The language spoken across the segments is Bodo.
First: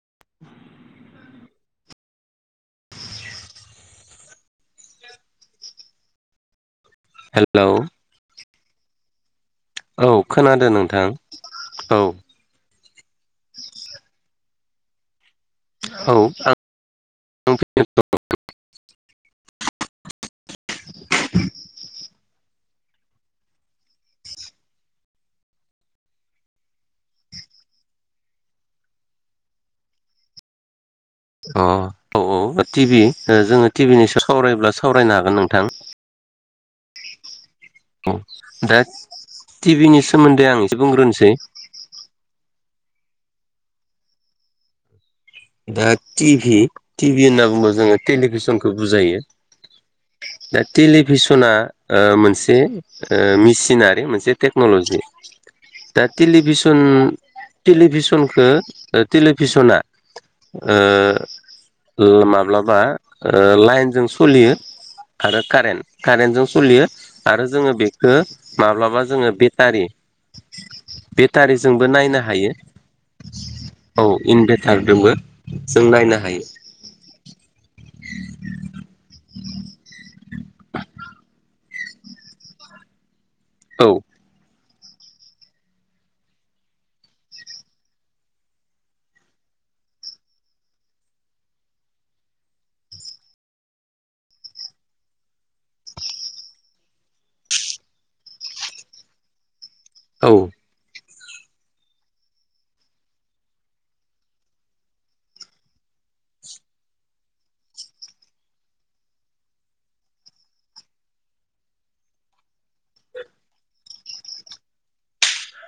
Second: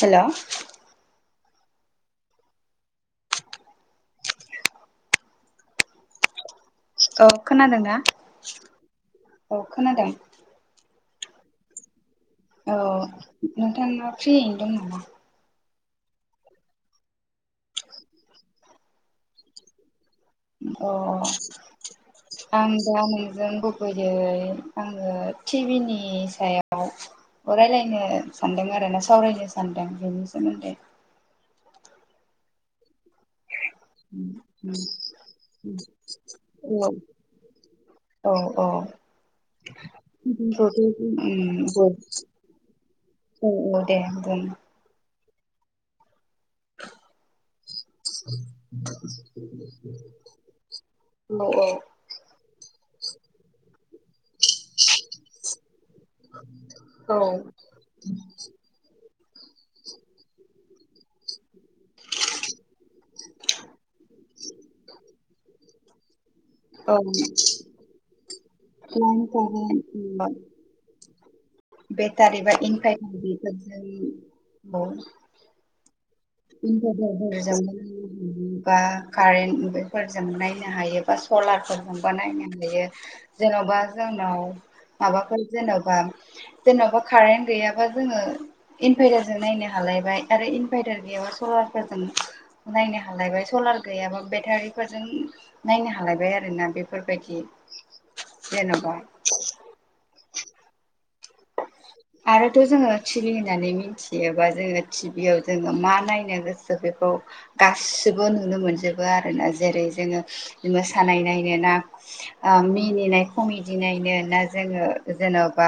हेलौ [inaudible] औ हेलौ खोनादोंना? औ खोनादों। औ खोनादों नोंथां औ। औ नोंथाङा फ्रियैनो दं नामा? औ आं फ्रि आव दं। अ आं दा नोंजों गुबुबैयै आङो टिभि नि सायाव रायलायनो सानदों आरो ना सावरायनो सान्दों बेनि सोमोन्दै अ औ औ टिभि जोङो टिभिनि सो सावरायोब्ला सावरायनो हागोन नोंथां। औ दे टिभिनि सोमोन्दै आं एसे बुंग्रोनोसै उम औ औ दे बुं दा टिभि टिभि होनना बुङोबा जोङो टेलिभिसनखौ बुजायो। दा औ टेलिभिसना औ ओ मोनसे ओ मेसिनारि मोनसे टेक्न'ल'जि दा टेलिभिसन औ टेलिभिसनखौ टेलिभिसना ओ ओ माब्लाबा लाइनजों सलियो आरो कारेन्ट कारेन्टजों सोलियो औ आरो जोङो बेखौ माब्लाबा लाइन जोङो बेटारि कारेन्ट बेटारिजोंबो नायनो बेटारि हायो बा इनभाइटार औ बेफोरजों इनभेरटारजोंबो। जों नायना इनभारटारफोरजोंनो बा कारेन्ट फोरजों जों नायनो हायो बा सलारफोरजोंबो नायनो हायो जेन'बा औ जोंनाव माबाफोर जेन'बा जेनेबा कारेन्ट गैयाबा जोङो इनभारटारजों नायनो हालााय बाय आरो इनभारटार गैयाबा सलार फोरजों नायनो हालायबाय सलार गैयाबा बेटारिफोरजों नायनो हालाय हालायबाय आरोना बेफोरबायदि जेन'बा औ आरोथ' जोङो टि भि होननानै मिथियोबा जोङो टि भियाव जोङो मा नायनो गोसो बे खौ गासिबो नुनो मोनजोबो आरोना जेरै जोङो मोसानाय नायनो ना ओ मिनिनाय कमेडनायनो ना जोङो जेन'बा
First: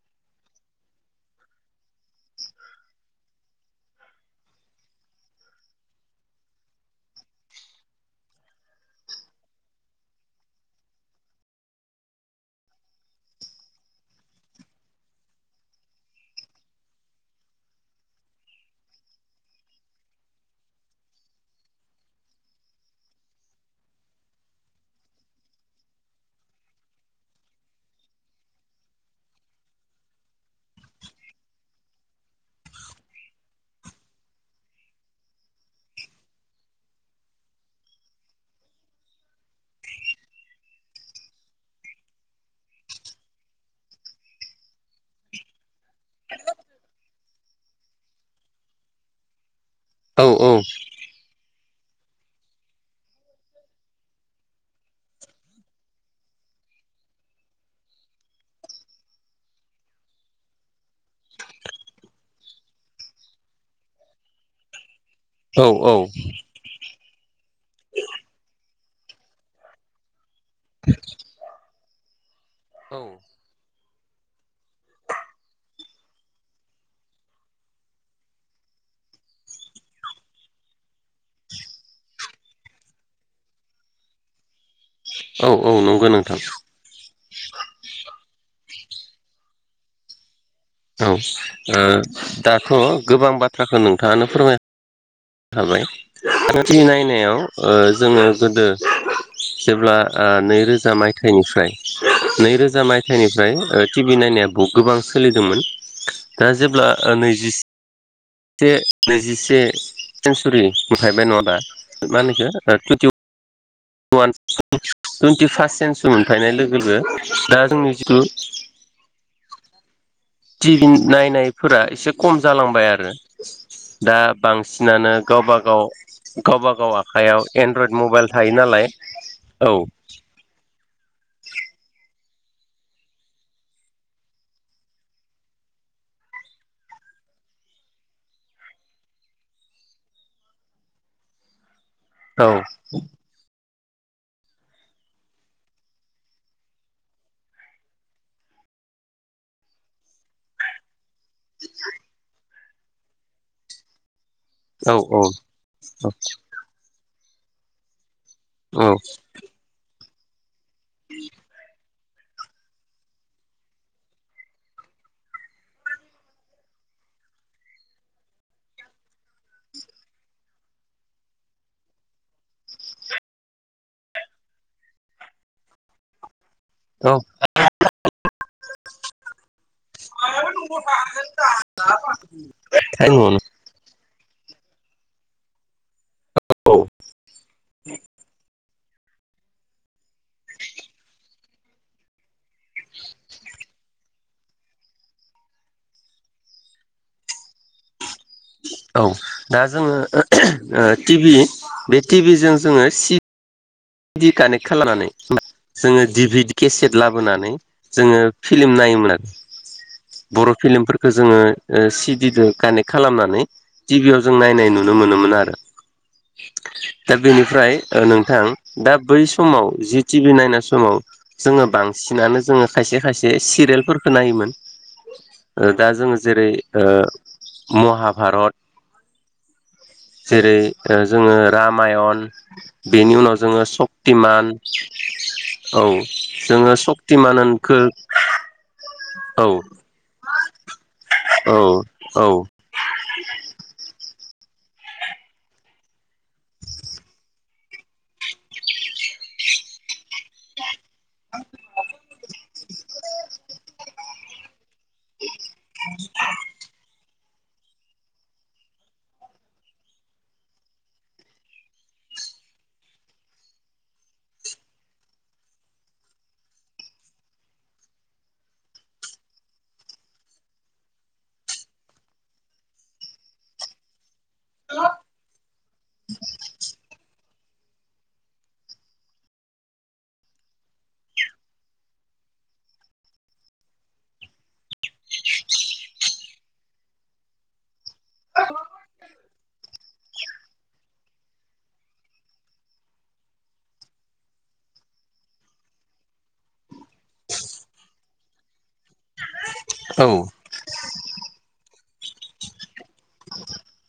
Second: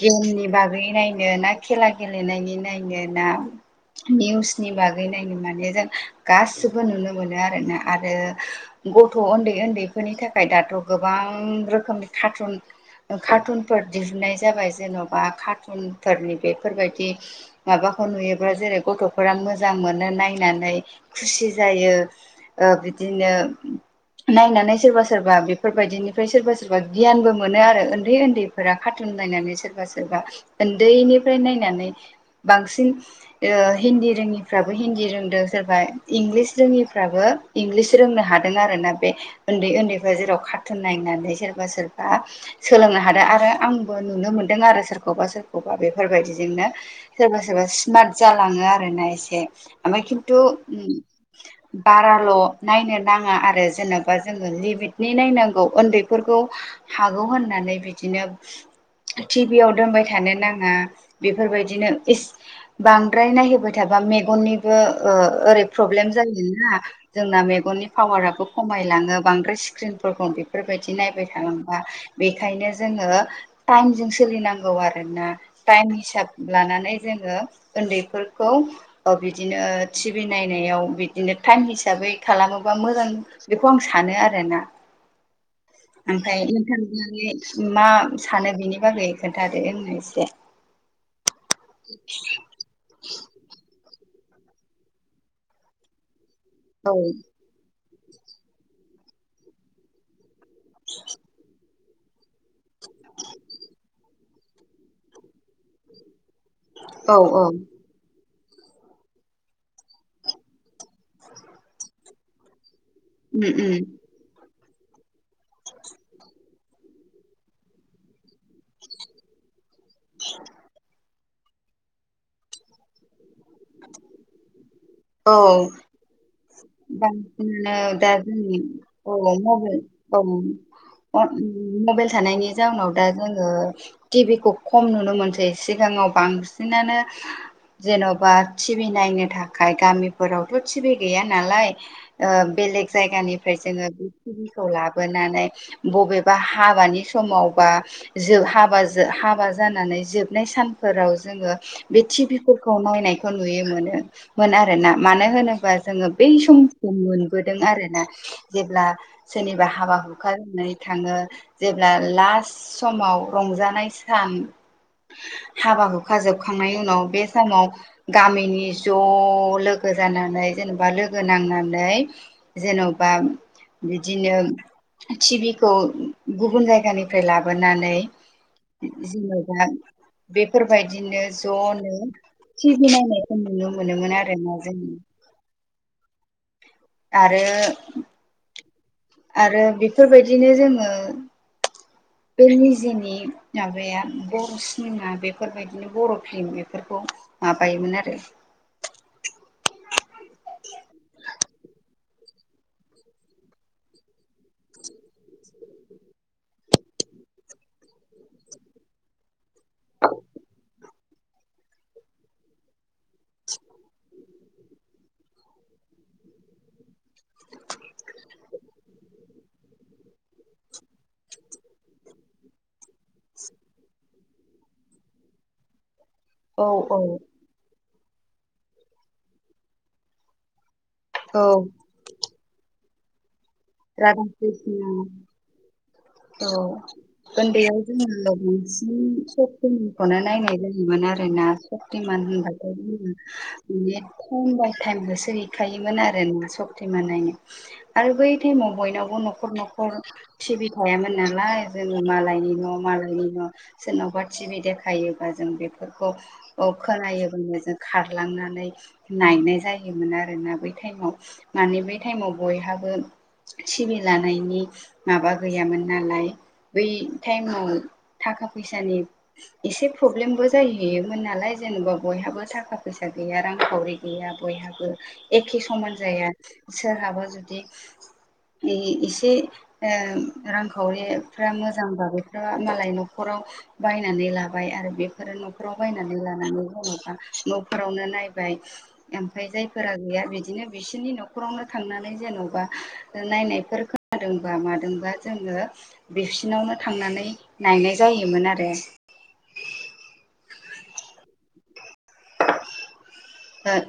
गेमनि माब्रै नायनो ना खेला गेलेनायनि नायनो ना निउसनि बागै नायनो माने जों गाससिबो नुनो मोनो आरोना आरो गथ' उन्दै उन्दैफोरनि थाखाय दाथ' गोबां रोखोमनि कार्टुन कार्टुनफोर दिहुननाय जाबाय जेन'ब बा कार्टुनफोरनि बेफोरबायाददि माबाखौ नुयोब्लाा जेरै गथ'फोरा मोजां मोनो नायनानै खुसि जायो ओ बिदिनो नायनानै सोरबा सोरबा बेफोरबायदिनिफ्राय सोरबा सोरबा गियानबो मोनो आरो उन्दै उन्दैफोरा खार्टुन नायनानै सोरबा बा उन्दैनिफ्राय नायनानै बांसिन ओ हिन्दी रोङिफ्राबो हि रोंदों सोरबा इंलिस रोङिफ्राबो इंलिस रोंनो हादों आरो ना बे उन्दै उन्दै बा जेराव कारटुन नायनानै सोरबा सोरबा सोलोंनो हादों आरो आंबो नुनो मोनदों आरो सोरखौबा सोरखौबा बेफोरबायदिजोंनो सोरबा सोरबा स्मार्ट जालाङो आर ना एसे। आमफाय औ खिन्थु बाराल' नायनो नाङा आरो जेनेबा जोङो लिमिटनि नायनांगौ उन्दैफोरखौ खौ हागौ होननानै बिदिनो टि याव दोनबाय थानो नाङा बेफोरबायदिनो बांद्राय नायहोबाय थाबा मेगननि बो ओ औ ओरै प्रब्लेम जायोना जोंना मेगननि पावाराबो खमायलाङो बांद्राय स्क्रिनफोरखौ बेफोरबायदि नायबाय थालांबा बेखायनो औ जोङो टाइमजों सो सोलिनांगौ आरोना टाइम हिसाब लानानै जोङो उन्दैफोरखौ बिदिनो टि भि नायनायाव बिदिनो टाइम हिसाबै खालामोबा मोजां बेखौ आं सानो आरोना। औ औ नंगौ नोंथां ओमफ्राय नोंथाङा मा सानो बेनि बागै? खोन्थादो आंनो एसे। औ ओ दाथ' गोबां बाथ्राखौ नोंथाङानो फोरमाय खाबाय। औ नायनायाव जोङो गोदो जेब्ला नैरोजा मायथाइनिफ्राय नैरोजा मायथाइनिफ्राय टि भि नाइ बहुत गोबां सोलिदोंमोन [inaudible] दा जेब्ला औ औ नैजि उम से नैजिसे सेन्सुरि मोनफायबाय नङा दा मा होनखो उम [unintelligible] टुइन्टि फार्स्ट सेन्सुरि मोनफैनाय लोगो लोगो दा जोंनि जिथु [inaudible] टिभि नायनायफोरा एसे खम जालांबाय आरो दा बां सिनानो औ गावबा गाव गावबागाव आखाइयाव एन्ड्रइड बांसिनानो दा मबाइल जोंनि थायोनालाय औ। मबाइल थानायनि जाउनाव दा जोङो टि भि खौ खम नुनो मोनोसै सिगाङाव बांसिनानो जेन'बा टि भि नायनो था खाय गामिफोरावथ' टि भि गैयानालाय ओ औ बेलेग जायगानिफ्राय जोङो बे टि भि खौ लाबोनानै बबेबा हाबानि समाव बा जों हाबा हाबा जानानै जोबनाय सानफोराव जोङो बे टि भि फोरखौ नायनायखौ नुनो मोनो मोन आरोना औ मानो औ होनोबा जोङो बै समखौ मोनबोदों आरोना। जेब्ला औ सोरनिबा हाबा हुखा जाना थाङो जे ब्ला लास्ट समाव रंजानाय सान हाबा हुखा जोबखांनायनि उनाव बे समाव गामिनि ज' लोगो जानानै जेनेबा लोगो नांनानै जेन'बा बिदिनो टि भि खौ गुबुन औ जायगानिफ्राय लाबोनानै जेनेबा बेफोरबायदिनो ज'नो टि भि थायो नायनायखौ न'आवनो नुनो मोनोमोन आरोना जों। औ आरो आरो बेफोरबायदिनो जोङो [inaudible] बे निजिनि माबाया बर' सिनेमा बेफोरबायदिनो बर' फिल्म बेफोरखौ माबायोमोन आरो। औ दा जोङो टि भि बे टि भि जों जोङो सि दि कानेक्ट खालामनानै जोङो दि भि डि केसेट लाबोनानै जोङो फिल्म नायोमोन आरो बर' फिल्मफोरखौ जोङो ओ सि डि जों कानेक्ट खालामनानै टि भि याव जों नायनाय नु नुनो मोनोमोन आरो दा बेनिफ्राय नोंथां दा बै समाव जि टि भि नायनाय समाव जोङो बांसिनानो जोङो खायसे खायसे सि रियेलफोरखौ नायोमोन दा जोङो जेरै औ ओ औ महाभारत जेरै जोङो औ रामायण बेनि उनाव जोङो राधा सक्तिमान औ औ जोङो उन्दैयाव सक्तिमानखो जोङो बांसिन औ सक्तिमानखौनो नायनाय दङमोन आरो ना औ सक्तिमान औ होनबाथाय जोङो माने टाइम बाय टाइम होसो हैखायोमोन आरो ना सक्ति मानायनो आरो बै बयनावबो न'खर न'खर टिभि थायामोन नालाय जोङो मालायनि न' मालायनि न' सोरनावबा टि भि दे खायोबा जों बेफोरखौ खोनायो खारलांनानै नायनाय जायोमोन आरोना बै टाइमाव मानि बै टाइमाव बयहाबो सिबिलानायनि माबा गैयामोन नालाय बै टाइमाव थाखा फैसानि एसे प्रब्लेमबो जाहैयोमोन नालाय जेनेबा बयहाबो थाखा फैसा गोया रांखावरि गैया बयहाबो एखे समान जाया सोरहाबा जुदि एसे रांखावरिफ्रा मोजांबा मालाय न'खराव बायनानै लाबाय आरो बेफोरो न'खराव बायनानै लानानै जेन'बा न'फोरावनो नाय फैबाय ओमफ्राय जायफोरा गैया बिदिनो बिसोरनि न'खरावनो थांनानै जेन'बा नायनायफोर खोनादोंबा मादोंबा जोङो बिसिनावनो थांनानै नायनाय जायो। जोमोन आरो। औ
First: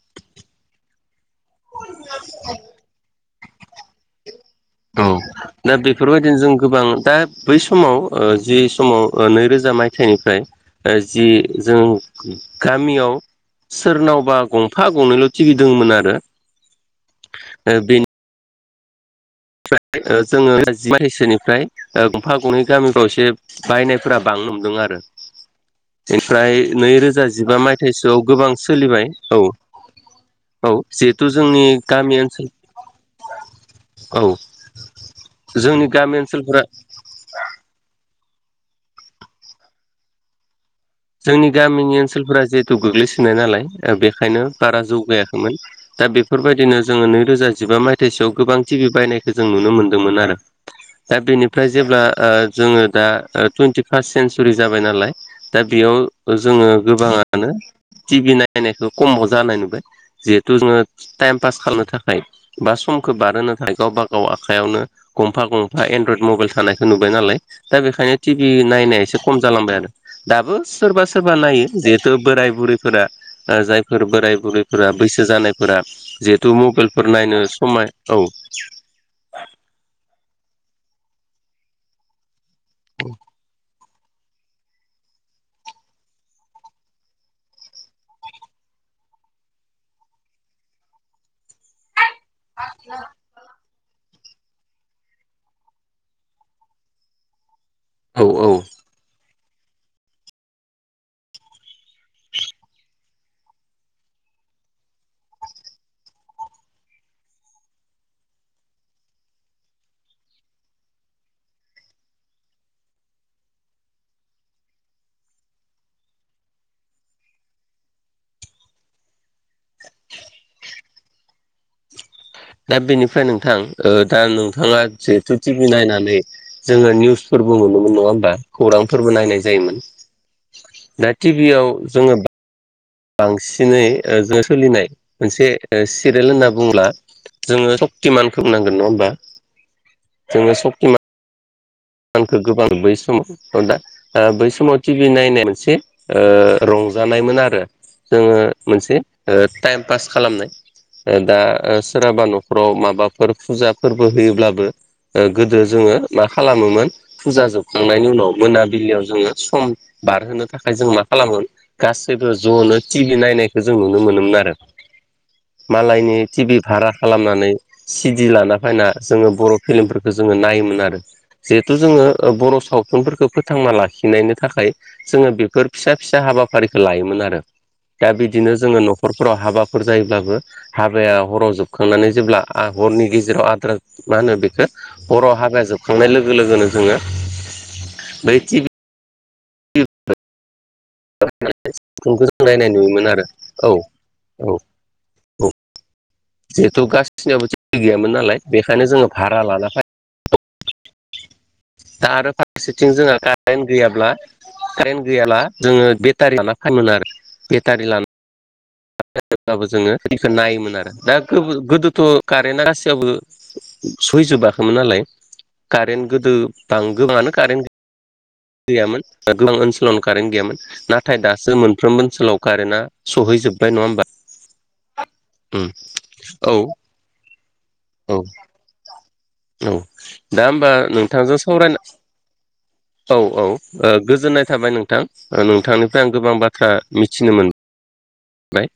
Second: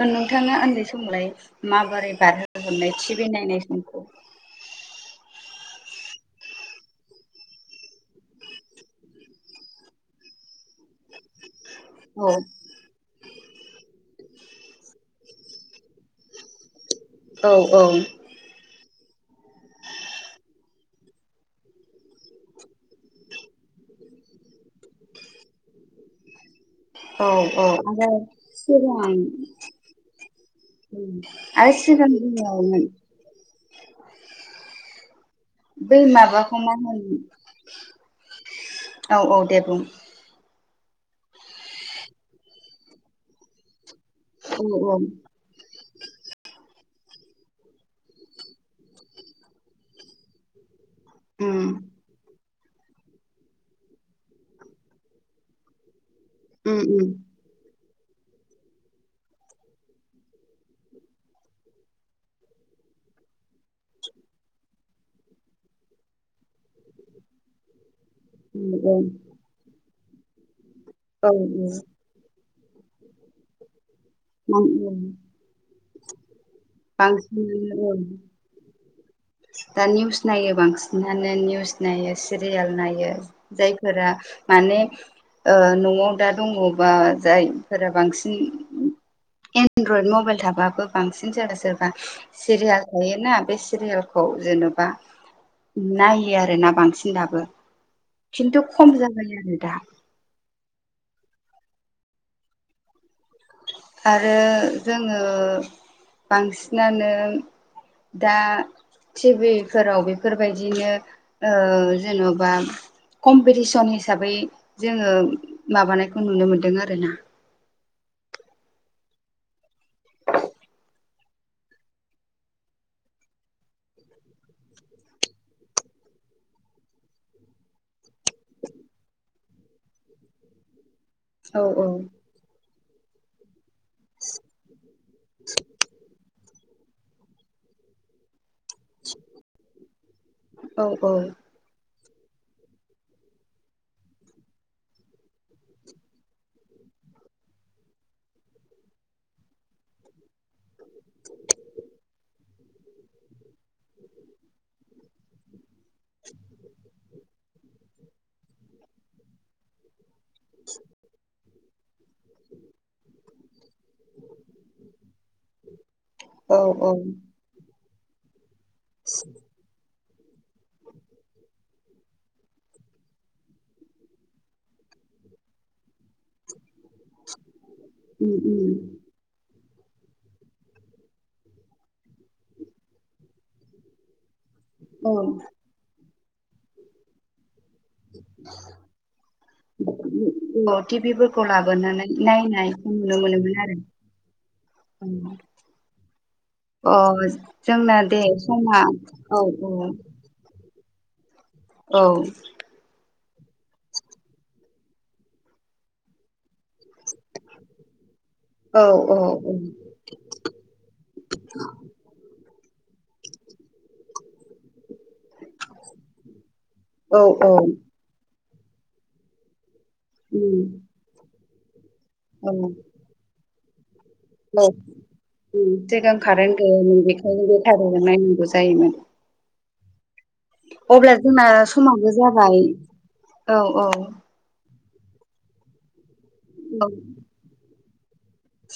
नोंथाङा उन्दै समलाय माबोरै बारहोहरनाय टिभि नायनाय समखौ? [unintelligible] औ दा बेफोरबायदिनो जों गोबां दा बै समाव जि समाव नैरोजा मायथाइनिफ्राय जि जों औ गामियाव सोरनाव गंफा गंनैल' थि भि दंमोन आरो। औ ओ औ बेनि जोङो [unintelligible] निफ्राय गंफा गंनै गामिफोराव एसे बायनायफोरा हमदों आरो। फ्राय औ नैरोजा जिबा औ आरो मायथाइसोआव गोबां सोलिबाय सिगां औ। औ जिहेथु जोंनि आरो सिगां गामि ओनसोल बुङोमोन औ औ बै माबाखौ ओनसोलफोरा मा होनो औ औ दे बुं जोंनि गामिनि ओनसोलफोरा जिहेथु गोग्लैसोनाय नालाय बेखायनो औ बारा औ जौगायाखैमोन। दा बेफोरबायदिनो जोङो नैरोजा जिबा मायथाइ सोआव गोबां टिभि बायनायखौ जों नुनो मोन्दोंमोन आरो। दा बेनिफ्राय उम जेब्ला जोङो दा टुइन्टि फार्स्ट सेेनसुरि जाबाय नालाय। दा बेयाव जोङो उम उम गोबाङानो। टिभि नायनायखौ खमाव जानाय नुबाय जिहेथु जोङो टाइम पास खालामनो थाखाय बा समखौ बारोनो थाखायायो गावबा गाव आखायावयावनो गंफा गंफा एनड्रइद मबाइल थानाय। नुबाय नालाय दा बेखायनो टिभि नायनाया उम एसे खम जालांबाय आरो दाबो सोरबा औ सोरबा नायो जिहेथु बोराय बुरैफोरा जाय। फोर बोराय औ बुरैफोरा औ बैसो जानायफोरा जिहेथु मबाइलफोर नायनो समाय औ दा निउस नायो बांसिनानो निउस नायो सिरियाल नायो जाय माने न'आव दा दङबा जायफोरा बांसिन। एनड्रयड मबाइल थाबाबो बांसिन सोरबा सोरबा सिरियाल थायोना बे सिरियाल खौ जेनेबा नायो आर ना बांसिन दाबो। औ औ खिन्थु खम जाबाय आरो दा। आरो जोङो बांसिनानो। दा टिभिफोराव बेफोरबायदिनो जेन'बा कम्पिटिसन हिसाबै जोङो माबानायखौ नुनो मोन्दों आर ना। दा बेनिफ्राय नोंथां दा नोंथाङा जिहेथु टि भि नायनानै जोङो निउसफोर बो मोनोन नङा हबा खौरांफोरबो नाय जायोमोन। औ टिभियाव औ जोङो बांसिन दिनै जोङो सोलिनाय मोनसे सिरियाेल होनना बुंङोब्ला जोङो सक्तिमान बुंनांगोन नङा होमबा जोङो औ सक्तिमान। औ खौ गोबां बै समाव दा बै समाव टिभि नायनाय मोनसे रं रंजानायमोन आरो जोङो मोनसे टाइम पास खालामनाय। दा सोरहाबा न'खराव माबाफोर फुजा फोरबो होयोब्लाबो गोदो जोङो मा खालामो। फुजा जोबखांनायनि उनाव मोनाबिलियाव जोङो सम बारहोनो थाखाय जों मा खालामो? गासैबो ज'नो टिभि नायनायखौ जों नुनो मोनोमोन आरो। मालायनि टिभि औ औ भारा खालामनानै सिडि लाना फैना जोङो बर' फिललिमफोरखौ जोङो नायोमोन आरो जिहेथु जोङो बर' सावथुनफोरखौ फोथांना लाखिनायनि थाखाय जोङो बेफोर फिसा फिसा हाबाफारि लायोमोन आरो दा उम बिदिनो उम जोङो न'खरफोराव हाबा जायोब्लाबो हाबाया हराव जोबखांनानै जेब्ला हरनि गेजेराव आद्रा मा होनो बे औ बर' हाबाया जोबखांनाय लोगो लोगोनो जोङो बै टि भि अ टिभिफोरखौ लाबोनानै खौ जों नायनाय नायनायखौ नुयोमोन नुनो आरो मोनोमोन औ आरो औ औ जिहेथु औ अ गासिनियावबो टिभि जोंना गैयामोन दे नालाय समा बेखायनो जोङो भारा औ लाना औ फै औ दा आरो फारसेथिं जोंहा कारेन्ट गैयाब्ला कारेन्ट गैयाब्ला जोङो बेटारि लाना फैयोमोन आरो बेथारि लाना औ [unintelligible] ब्लाबो जोङोखौ नायोमोन आरो दा गोदोथ' कारेन्टआ गासैयावबो सहैजोबाखैमोन नालाय कारेन्ट गोदो औ गोबाङानो औ कारेन्ट गैयामोन गोबां ओनसोलावनो कारेन्ट गैयामोन उम, नाथाय दा सो मोनफ्रोमबो ओनसोलाव औ कारेन्टआ सौहैजोबबाय नङा होनोमबा औ सिगां औ कारेन्ट गैयामोन बेखायनो बेटारिजों औ नायनांगौ जायोमोन औ दा होमबा अब्ला नोंथांजों जोंना सावरायना समाबो जाबाय औ औ गोजोननाय थाबाय नोंथां नोंथां नोंथांनिफ्राय आं गोबां बाथ्रा औ मिथिनो मोनाय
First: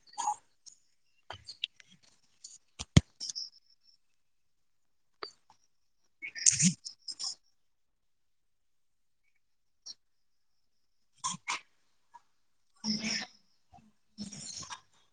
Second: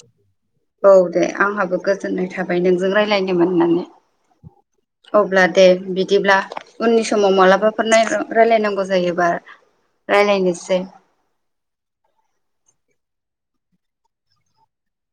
औ दे आंहाबो गोजोननाय जोननाय थाबाय नोंजों रायलायनो मोननानै अब्ला दे बिदिब्ला बिदिब्ला उननि समाव मालाबाफोर रायलायनांगौ जायोबा रायलायनोसै [unintelligible]